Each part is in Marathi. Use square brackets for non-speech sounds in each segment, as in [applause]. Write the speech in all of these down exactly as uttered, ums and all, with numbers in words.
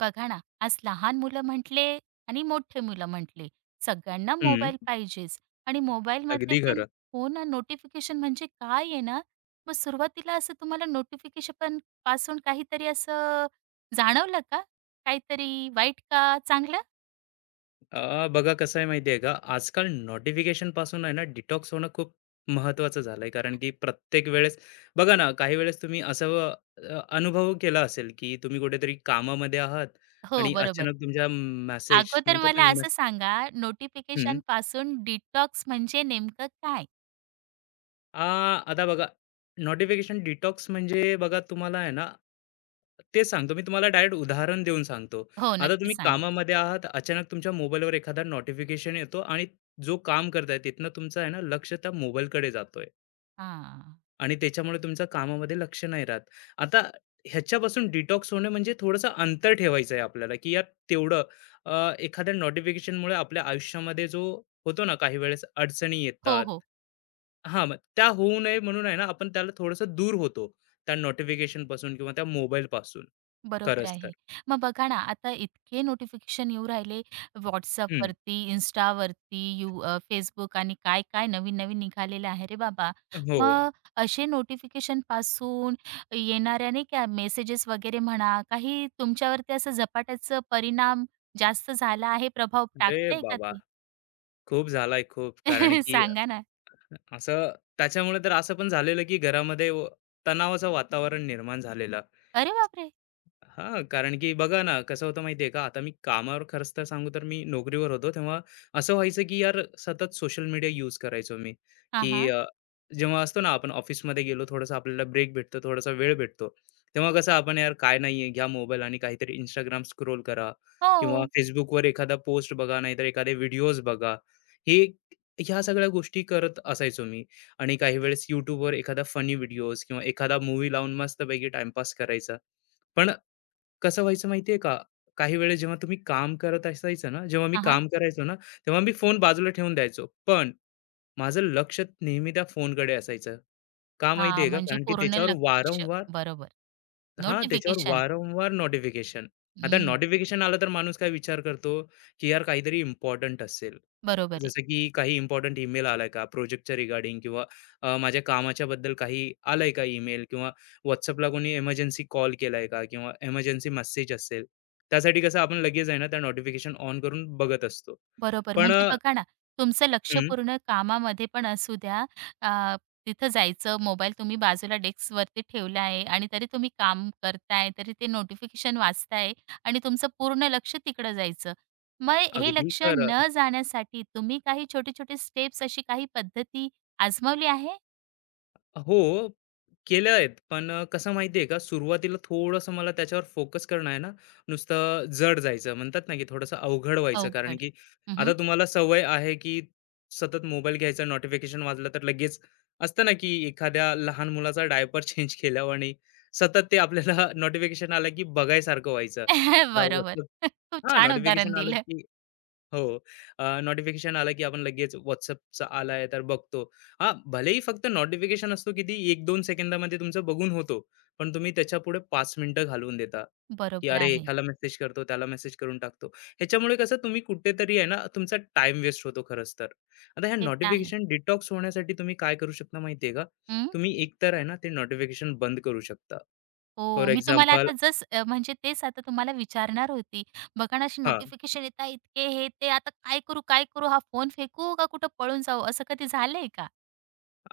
बघा ना, आज लहान मुलं म्हटले आणि मोठे मुलं म्हटले, सगळ्यांना हं, मोबाईल पाहिजेच आणि मोबाईलमधले अगदी ते खरं. हो ना, नोटिफिकेशन म्हणजे काय आहे ना, मग सुरुवातीला असं तुम्हाला नोटिफिकेशन पण पासून काहीतरी असं जाणवलं का? काहीतरी वाईट का चांगलं? अ, बघा कसं आहे माहिती आहे का, आजकाल नोटिफिकेशन पासून आहे ना डिटॉक्स होणं खूप महत्त्वाचं झालंय. कारण की प्रत्येक वेळेस बघा ना, काही वेळेस तुम्ही असं अ, अनुभव केला असेल, की तुम्ही कुठेतरी कामामध्ये आहात हो, आणि बरोबर. अचानक तुमच्या मेसेज अगोदर म्हणतात मला ना, असं सांगा, नोटिफिकेशनपासून डिटॉक्स म्हणजे नेमकं काय? आ, आता बघा, नोटिफिकेशन डिटॉक्स म्हणजे बघा तुम्हाला आहे ना, तेच सांगतो मी तुम्हाला डायरेक्ट उदाहरण देऊन सांगतो. हो, आता नक्की तुम्ही सांगा. कामामध्ये आहात, अचानक तुमच्या मोबाईलवर एखादा नोटिफिकेशन येतो आणि जो काम करताय तिथनं तुमचं आहे ना लक्ष त्या मोबाईलकडे जातोय. हां. आणि त्याच्यामुळे तुमचं कामामध्ये लक्ष नाही राहत. आता ह्याच्यापासून डिटॉक्स होणे म्हणजे थोडंसं अंतर ठेवायचं आहे आपल्याला, की यात तेवढं अ, एखाद्या नोटिफिकेशनमुळे आपल्या आयुष्यामध्ये जो होतो ना काही वेळेस अडचणी हो, येतात. हो. हां, मग त्या होऊ नये म्हणून आहे ना आपण त्याला थोडंसं दूर होतो. त्या नोटिफिकेशनपासून किंवा त्या मोबाईलपासून बरोबर खरंच तर. आहे. मग बघा ना, आता इतके नोटिफिकेशन येऊ राहिले हं. WhatsAppवरती, Instaवरती, यू अ, Facebook आणि काय-काय नवीन-नवीन निघालेलं आहे रे बाबा. हो. मग असे नोटिफिकेशनपासून येणाऱ्या नाही का मेसेजेस वगैरे म्हणा, काही तुमच्यावरती असं झपाट्याचं परिणाम जास्त झाला आहे, प्रभाव अरे टाकतंय का बाबा! ते? खूप झालाय खूप. कारण [laughs] की सांगा ना. असं त्याच्यामुळे तर असं पण झालेलं, की घरामध्ये व तणावाचं वातावरण निर्माण झालेलं. अरे बापरे! हां, कारण की बघा ना, कसं होतं माहिती आहे का? आता मी कामावर खरंच तर सांगू तर मी नोकरीवर होतो, तेव्हा असं व्हायचं की यार सतत सोशल मीडिया यूज करायचो मी, हां, की हां. अ, जेव्हा असतो ना आपण ऑफिसमध्ये गेलो, थोडासा आपल्याला ब्रेक भेटतो, थोडासा वेळ भेटतो, तेव्हा कसं आपण यार काय नाहीये, घ्या मोबाईल आणि काहीतरी Instagram स्क्रोल करा किंवा हो. Facebookवर एखादा पोस्ट बघा, नाहीतर एखादे व्हिडिओज बघा. हे ह्या सगळ्या गोष्टी करत असायचो मी आणि काही वेळेस YouTubeवर एखादा फनी व्हिडिओज किंवा एखादा मूव्ही लावून मस्तपैकी टाईमपास करायचा. पण कसं व्हायचं माहिती आहे का? काही वेळेस जेव्हा तुम्ही काम करत असायचं ना, जेव्हा मी हां, हां. काम करायचो ना, तेव्हा मी फोन बाजूला ठेवून द्यायचो. पण माझं लक्ष नेहमी त्या फोनकडे असायचं. का हां, माहिती का? म्हणजे कारण की पूर्ण त्याच्यावर लक्ष वारंवार बरोबर. हां, त्याच्यावर नोटिफिकेशन. वारंवार नोटिफिकेशन. आता हं, नोटिफिकेशन आलं तर माणूस काय विचार करतो, की यार काहीतरी इम्पोर्टंट असेल. बरोबर आहे. जसं की काही इम्पोर्टंट ईमेल आलाय का? प्रोजेक्टच्या रिगार्डिंग किंवा अ, माझ्या कामाच्याबद्दल काही आलाय का ईमेल? किंवा WhatsAppला कोणी एमर्जन्सी कॉल केलाय का? किंवा एमर्जन्सी मेसेज असेल. त्यासाठी कसं आपण लगेच आहे ना, त्या नोटिफिकेशन ऑन करून बघत असतो. बरोबर. पण म्हणजे अ, बघा ना, तुमचं हं, लक्षपूर्ण कामामध्ये पण असू द्या, अ, तिथं जायचं, मोबाईल तुम्ही बाजूला डेस्कवरती ठेवला आहे आणि तरी तुम्ही काम करताय, तरी ते नोटिफिकेशन वाचताय आणि तुमचं पूर्ण लक्ष तिकडं जायचं. मग हे अगदी लक्ष खरं. न जाण्यासाठी तुम्ही काही छोटे-छोटे स्टेप्स, अशी काही पद्धती आजमावली आहे? हो, केल्या आहेत. पण अ, कसं माहिती आहे का, सुरुवातीला थोडंसं मला त्याच्यावर फोकस करणं आहे ना, नुसतं जड जायचं. म्हणतात ना, की थोडंसं अवघड हो. व्हायचं. कारण अवघड. की आता हं, तुम्हाला सवय आहे, की सतत मोबाईल घ्यायचा, नोटिफिकेशन वाजलं तर लगेच असतं ना, की एखाद्या लहान मुलाचा डायपर चेंज केल्यावर आणि सतत ते आपल्याला [laughs] नोटिफिकेशन आलं, की बघायसारखं व्हायचं. [laughs] बरोबर. खूप हां, छान उदाहरण नोटिफिकेशन आलं, दिलं. की हो. अ, नोटिफिकेशन आलं की आपण लगेच WhatsAppचा आलाय तर बघतो. हां, भलेही फक्त नोटिफिकेशन असतो किती एक दोन सेकंदामध्ये तुमचं बघून होतो. पण तुम्ही त्याच्यापुढे पाच मिनिटं घालवून देता, की बरोबर अरे आहे. ह्याला मेसेज करतो, त्याला मेसेज करून टाकतो. ह्याच्यामुळे कसं तुम्ही कुठेतरी आहे ना तुमचा टाईम वेस्ट होतो खरंच तर. आता ह्या ते तर आहे. नोटिफिकेशन डिटॉक्स होण्यासाठी तुम्ही काय करू शकता माहिती का? हं. तुम्ही एकतर आहे ना ते नोटिफिकेशन बंद करू शकता. फॉर हो, मी तुम्हाला एक्झाम्पल आता जस अ, म्हणजे तेच आता तुम्हाला विचारणार होती. बघा ना, अशी हां. नोटिफिकेशन येत इतके हे ते आता काय करू, काय करू? हा फोन फेकू का कुठं पळून जाऊ? असं कधी झालंय का?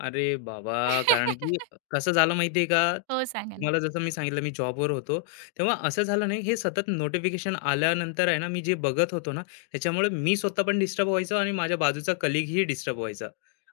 अरे बाबा! कारण की [laughs] कसं झालं माहिती का? हो, सांगा ना. तुम्हाला जसं मी सांगितलं मी जॉबवर होतो. तेव्हा असं झालं नाही हे सतत नोटिफिकेशन आल्यानंतर आहे ना, मी जे बघत होतो ना, त्याच्यामुळे मी स्वतः पण डिस्टर्ब व्हायचो आणि माझ्या बाजूचा कलीगही डिस्टर्ब व्हायचा.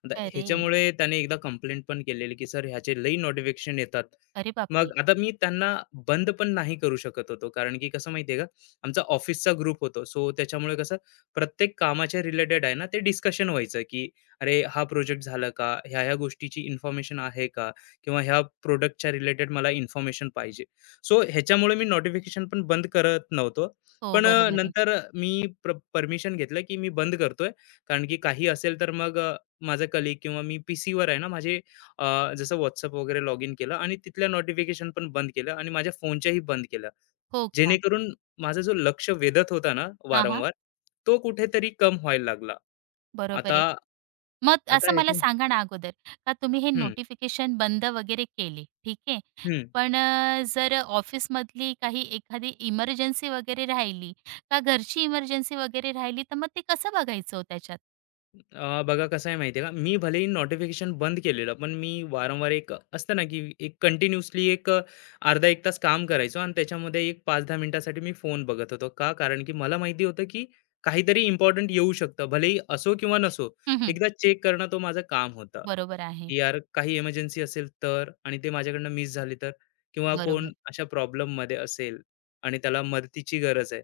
आता अरे! ह्याच्यामुळे त्याने एकदा कंप्लेंट पण केलेली, की "सर ह्याचे लई नोटिफिकेशन येतात." अरे मग बापरे! आता मी त्यांना बंद पण नाही करू शकत होतो. कारण की कसं माहिती का? आमचा ऑफिसचा ग्रुप होतो. सो त्याच्यामुळे कसं प्रत्येक कामाच्या रिलेटेड आहे ना, ते डिस्कशन व्हायचं, की अरे हा प्रोजेक्ट झाला का? ह्या-ह्या गोष्टीची इन्फॉर्मेशन आहे का? किंवा ह्या प्रॉडक्टच्या रिलेटेड मला इन्फॉर्मेशन पाहिजे. सो ह्याच्यामुळे मी नोटिफिकेशन पण बंद करत नव्हतो. हो, पण अ, बरोबर आहे. नंतर मी प्र परमिशन घेतलं, की मी बंद करतोय. कारण की काही असेल तर मग अ, माझा कलीग किंवा मी पीसीवर आहे ना माझे अ, जसं WhatsApp वगैरे लॉग इन केलं आणि तिथल्या नोटिफिकेशन पण बंद केलं आणि माझ्या फोनच्याही बंद केलं. हो का? जेणेकरून माझा जो लक्ष वेधत होता ना हां, हां. वारंवार, तो कुठेतरी कम व्हायला लागला. बरोबर आता आहे. मग आता असं मला ह्याच्या सांगा ना अगोदर, का तुम्ही हे हं, नोटिफिकेशन बंद वगैरे केले, ठीक आहे. हं. पण अ, जर ऑफिसमधली काही एखादी इमर्जन्सी वगैरे राहिली, का घरची इमर्जन्सी वगैरे राहिली, तर मग ते कसं बघायचं हो त्याच्यात? अ, बघा कसं आहे माहिती आहे का, मी भलेही नोटिफिकेशन बंद केलेलं पण मी वारंवार एक असतं ना की एक कंटिन्युअसली एक अ, अर्धा एक तास काम करायचो आणि त्याच्यामध्ये एक पाच दहा मिनिटासाठी मी फोन बघत होतो का, कारण की मला माहिती होतं की काहीतरी इम्पॉर्टंट येऊ शकतं, भलेही असो किंवा नसो, हं, हं. एकदा चेक करणं तो माझं काम होतं, बरोबर आहे. की यार काही इमर्जन्सी असेल तर आणि ते माझ्याकडनं मिस झाली तर किंवा कोण बरोबर, अशा प्रॉब्लेममध्ये असेल आणि त्याला मदतीची गरज आहे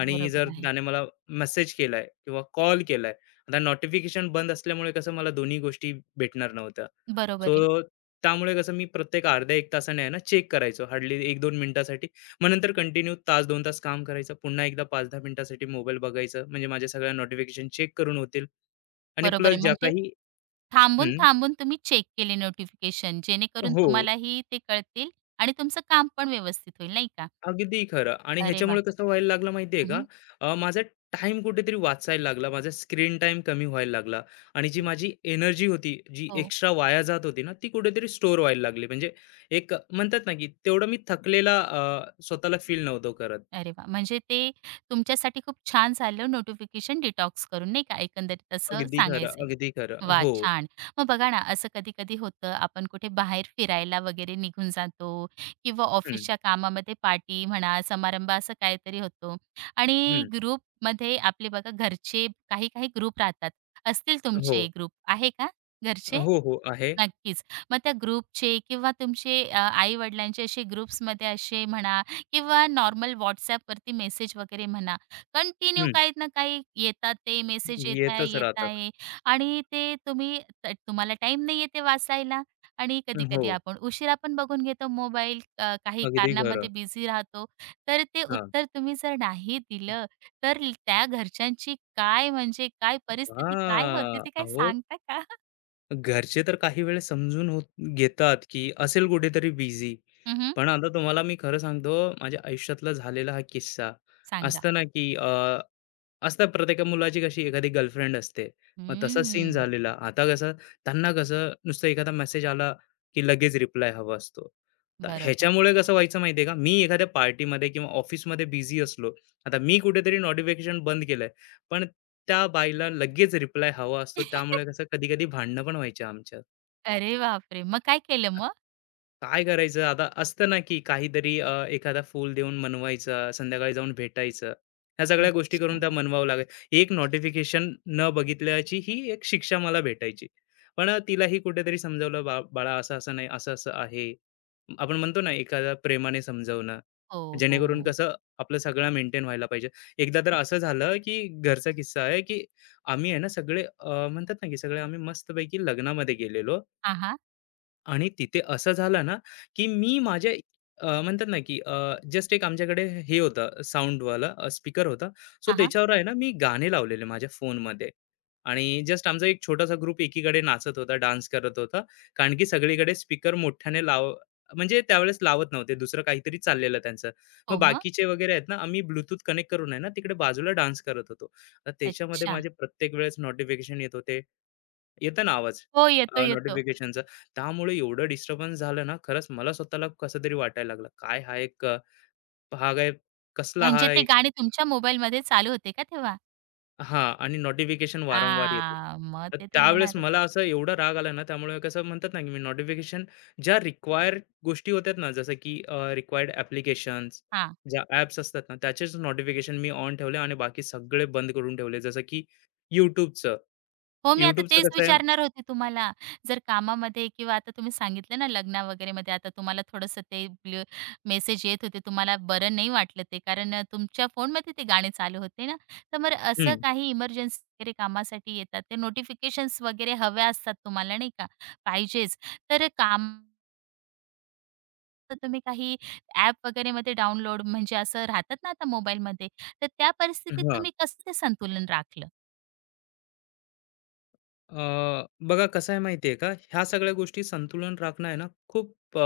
आणि जर बरोबर आहे. त्याने मला मेसेज केलाय किंवा कॉल केलाय, आता नोटिफिकेशन बंद असल्यामुळे कसं मला दोन्ही गोष्टी भेटणार नव्हत्या. बरोबर आहे, सो त्यामुळे कसं मी प्रत्येक अर्ध्या एक तासाने आहे ना चेक करायचो हार्डली एक दोन मिनिटासाठी. मग नंतर कंटिन्यू तास दोन तास काम करायचं. पुन्हा एकदा पाच दहा मिनिटासाठी मोबाईल बघायचं. म्हणजे माझ्या सगळ्या नोटिफिकेशन चेक करून होतील आणि बरोबर प्लस आहे. ज्या म्हणजे काही हं, थांबून-थांबून तुम्ही चेक केले नोटिफिकेशन, जेणेकरून हो. तुम्हालाही ते कळतील आणि तुमचं काम पण व्यवस्थित होईल, नाही का? अगदी खरं आणि अरे वाह! ह्याच्यामुळे कसं व्हायला लागलं माहितीये का, हं, अ, माझा टाइम कुठेतरी वाचायला लागला, माझा स्क्रीन टाइम कमी व्हायला लागला आणि जी हं. माझी एनर्जी होती जी हो. एक्स्ट्रा वाया जात होती ना ती कुठेतरी स्टोर व्हायला लागली. म्हणजे एक म्हणतात ना की तेवढं मी थकलेला अ, स्वतःला फील नव्हतो करत. अरे वाह! म्हणजे ते तुमच्यासाठी खूप छान झालं नोटिफिकेशन डिटॉक्स करून, नाही का? एकंदरीत असं अगदी खरं, सांगायचंय. अगदी खरं, वाह! हो. छान. मग बघा ना, असं कधी-कधी होतं, आपण कुठे बाहेर फिरायला वगैरे निघून जातो किंवा हम्म, ऑफिसच्या कामामध्ये पार्टी म्हणा, समारंभ असं काहीतरी होतो आणि हम्म, ग्रुपमध्ये आपले बघा घरचे काही-काही ग्रुप राहतात. असतील हो, तुमचे ग्रुप आहे का घरचे? हो, हो, आहे. नक्कीच. मग त्या ग्रुपचे किंवा तुमचे आई-वडिलांचे असे ग्रुप्समध्ये असे म्हणा किंवा नॉर्मल WhatsAppवरती मेसेज वगैरे म्हणा, कंटिन्यू हम्म, काही ना काही येतात ते मेसेज येत आहे, येतच येत राहतात. आहे आणि ते तुम्ही त तुम्हाला टाईम नाहीये ते वाचायला आणि हो, कधी-कधी आपण उशिरा पण बघून घेतो मोबाईल अ, काही अगदी खरं. कारणामध्ये बिझी राहतो. तर ते हा, उत्तर तुम्ही जर नाही दिलं, तर ल- त्या घरच्यांची काय म्हणजे काय हा, परिस्थिती काय होते ते काय अहो सांगता का? [laughs] घरचे तर काही वेळेस समजून होत घेतात, की असेल कुठेतरी बिझी. हं, पण आता तुम्हाला मी खरं सांगतो, माझ्या आयुष्यातला झालेला हा किस्सा. सांगा. असतं ना, की अ, असतं प्रत्येक मुलाची कशी एखादी गर्लफ्रेंड असते. मग तसा सीन हम्म. झालेला. आता कसं त्यांना कसं नुसतं एखादा मेसेज आला, की लगेच रिप्लाय हवा असतो. तर बरोबर. ह्याच्यामुळे कसं व्हायचं माहिती का? मी एखाद्या पार्टीमध्ये किंवा ऑफिसमध्ये बिझी असलो. आता मी कुठेतरी नोटिफिकेशन बंद केलंय. पण त्या बाईला लगेच रिप्लाय हवा असतो, त्यामुळे कसं कधी कधी भांडणं पण व्हायची आमच्यात. अरे बापरे! मग काय केलं मग? काय करायचं आता? असतं ना, की काहीतरी अ, एखादा फूल देऊन मनवायचं, संध्याकाळी जाऊन भेटायचं. ह्या सगळ्या गोष्टी अच्छा. करून त्या मनवावं लागाय. एक नोटिफिकेशन न बघितल्याची ही एक शिक्षा मला भेटायची. पण अ, तिलाही कुठेतरी समजावलं, "बा बाळा असं-असं नाही, असं-असं आहे." आपण म्हणतो ना, एखाद्या प्रेमाने समजावणं, हो, जेणेकरून हो. कसं आपलं सगळं मेंटेन व्हायला पाहिजे. एकदा तर असं झालं, की घरचा किस्सा आहे, की आम्ही आहे ना सगळे अ, म्हणतात ना, की सगळे आम्ही मस्तपैकी लग्नामध्ये गेलेलो हां, हां. आणि तिथे असं झालं ना, की मी माझ्या अ, म्हणतात ना, की जस्ट एक आमच्याकडे हे होतं साउंडवाला अ, स्पीकर होता. सो हां, हां. त्याच्यावर आहे ना, मी गाणे लावलेले माझ्या फोनमध्ये आणि जस्ट आमचा एक छोटासा ग्रुप एकीकडे नाचत होता, डान्स करत होता. कारण की सगळीकडे स्पीकर मोठ्याने लाव म्हणजे त्यावेळेस लावत नव्हते. दुसरं काहीतरी चाललेलं त्यांचं. मग हो मग? बाकीचे वगैरे आहेत ना, आम्ही ब्लूटूथ कनेक्ट करून आहे ना, तिकडे बाजूला डान्स करत होतो. तर त्याच्यामध्ये अच्छा. माझे प्रत्येक वेळेस नोटिफिकेशन येत होते. येतं ना आवाज हो, येतो, येतो. नोटिफिकेशनचा. त्यामुळे एवढं डिस्टर्बन्स झालं ना, खरंच मला स्वतःला कसंतरी वाटायला लागलं. काय हा एक अ, हा काय कसला हा म्हणजे ते एक गाणे तुमच्या मोबाईलमध्ये चालू होते का तेव्हा? हां आणि नोटिफिकेशन वारंवार येते. आ, मग तर ते तर त्यावेळेस येणारच. मला असं एवढा राग आला ना, त्यामुळे कसं म्हणतात ना, की मी नोटिफिकेशन ज्या रिक्वायर्ड गोष्टी होत्या ना, जसं की रिक्वायर्ड ॲप्लिकेशन्स, हां. ज्या ॲप्स असतात ना, त्याचेच नोटिफिकेशन मी ऑन ठेवले आणि बाकी सगळे बंद करून ठेवले. जसं की YouTubeचं. हो, मी आता YouTubeचं तेच कसं आहे विचारणार होते तुम्हाला. जर कामामध्ये किंवा आता तुम्ही सांगितलं ना लग्न वगैरेमध्ये आता तुम्हाला थोडंसं ते मेसेज येत होते. तुम्हाला बरं नाही वाटलं ते कारण अ, तुमच्या फोनमध्ये ते गाणे चालू होते ना. तर मग असं हं. काही इमर्जन्सी वगैरे कामासाठी येतात. ते नोटिफिकेशन्स वगैरे हव्या असतात तुम्हाला नाही का, पाहिजेच. तर काम तुम्ही काही ॲप वगैरेमध्ये डाउनलोड म्हणजे असं राहतात ना आता मोबाईलमध्ये. तर त्या परिस्थितीत तुम्ही कसं ते संतुलन राखलं? अ, बघा कसं आहे माहिती आहे का? ह्या सगळ्या गोष्टी संतुलन राखणं आहे ना, खूप अ,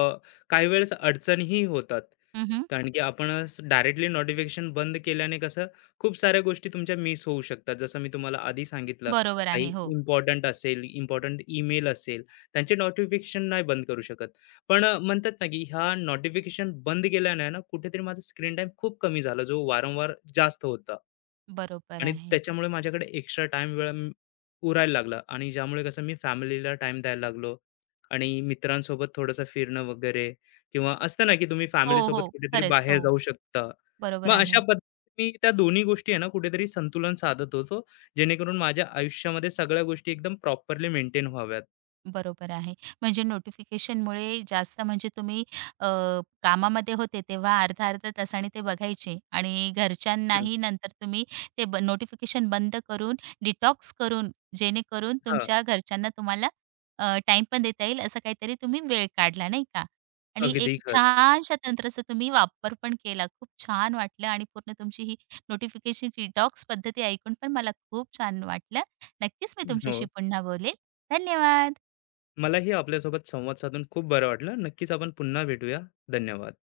काही वेळेस अडचणीही होतात. हं, कारण की आपणच डायरेक्टली नोटिफिकेशन बंद केल्याने कसं खूप साऱ्या गोष्टी तुमच्या मिस होऊ शकतात. जसं मी तुम्हाला आधी सांगितलं, बरोबर काही आहे. हो, इम्पोर्टंट असेल, इम्पोर्टंट ईमेल असेल, त्यांचे नोटिफिकेशन नाही बंद करू शकत. पण अ, म्हणतात ना, की ह्या नोटिफिकेशन बंद केल्याने आहे ना, कुठेतरी माझा स्क्रीन टाईम खूप कमी झाला, जो वारंवार जास्त होता. बरोबर आणि आहे. त्याच्यामुळे माझ्याकडे एक्स्ट्रा टाईम वेळ उरायला लागला आणि ज्यामुळे कसं मी फॅमिलीला टाइम द्यायला लागलो आणि मित्रांसोबत थोडंसं फिरणं वगैरे किंवा असतं ना की तुम्ही हो, फॅमिलीसोबत हो. कुठेतरी खरंच. बाहेर हो, जाऊ शकता. बरोबर मग अशा आहे. पद्धतीने मी त्या दोन्ही गोष्टी आहे ना कुठेतरी संतुलन साधत होतो, जेणेकरून माझ्या आयुष्यामध्ये सगळ्या गोष्टी एकदम प्रॉपरली मेंटेन व्हाव्यात. बरोबर आहे. म्हणजे नोटिफिकेशनमुळे जास्त म्हणजे तुम्ही अ, कामामध्ये होते तेव्हा अर्ध्या-अर्ध्या तासाने ते बघायचे आणि हं, घरच्यांनाही नंतर तुम्ही ते ब नोटिफिकेशन बंद करून, डिटॉक्स करून, जेणेकरून हां, तुमच्या घरच्यांना तुम्हाला अ, टाईम पण देता येईल असं काहीतरी तुम्ही वेळ काढला नाही का? आणि एक अगदी खरं. छानशा तंत्राचा तुम्ही वापर पण केला. खूप छान वाटलं आणि पूर्ण तुमची ही नोटिफिकेशन डिटॉक्स पद्धती ऐकून पण मला खूप छान वाटलं. नक्कीच मी तुमच्याशी हो, पुन्हा बोलेल. धन्यवाद. मलाही आपल्यासोबत संवाद साधून खूप बरं वाटलं. नक्कीच आपण पुन्हा भेटूया. धन्यवाद.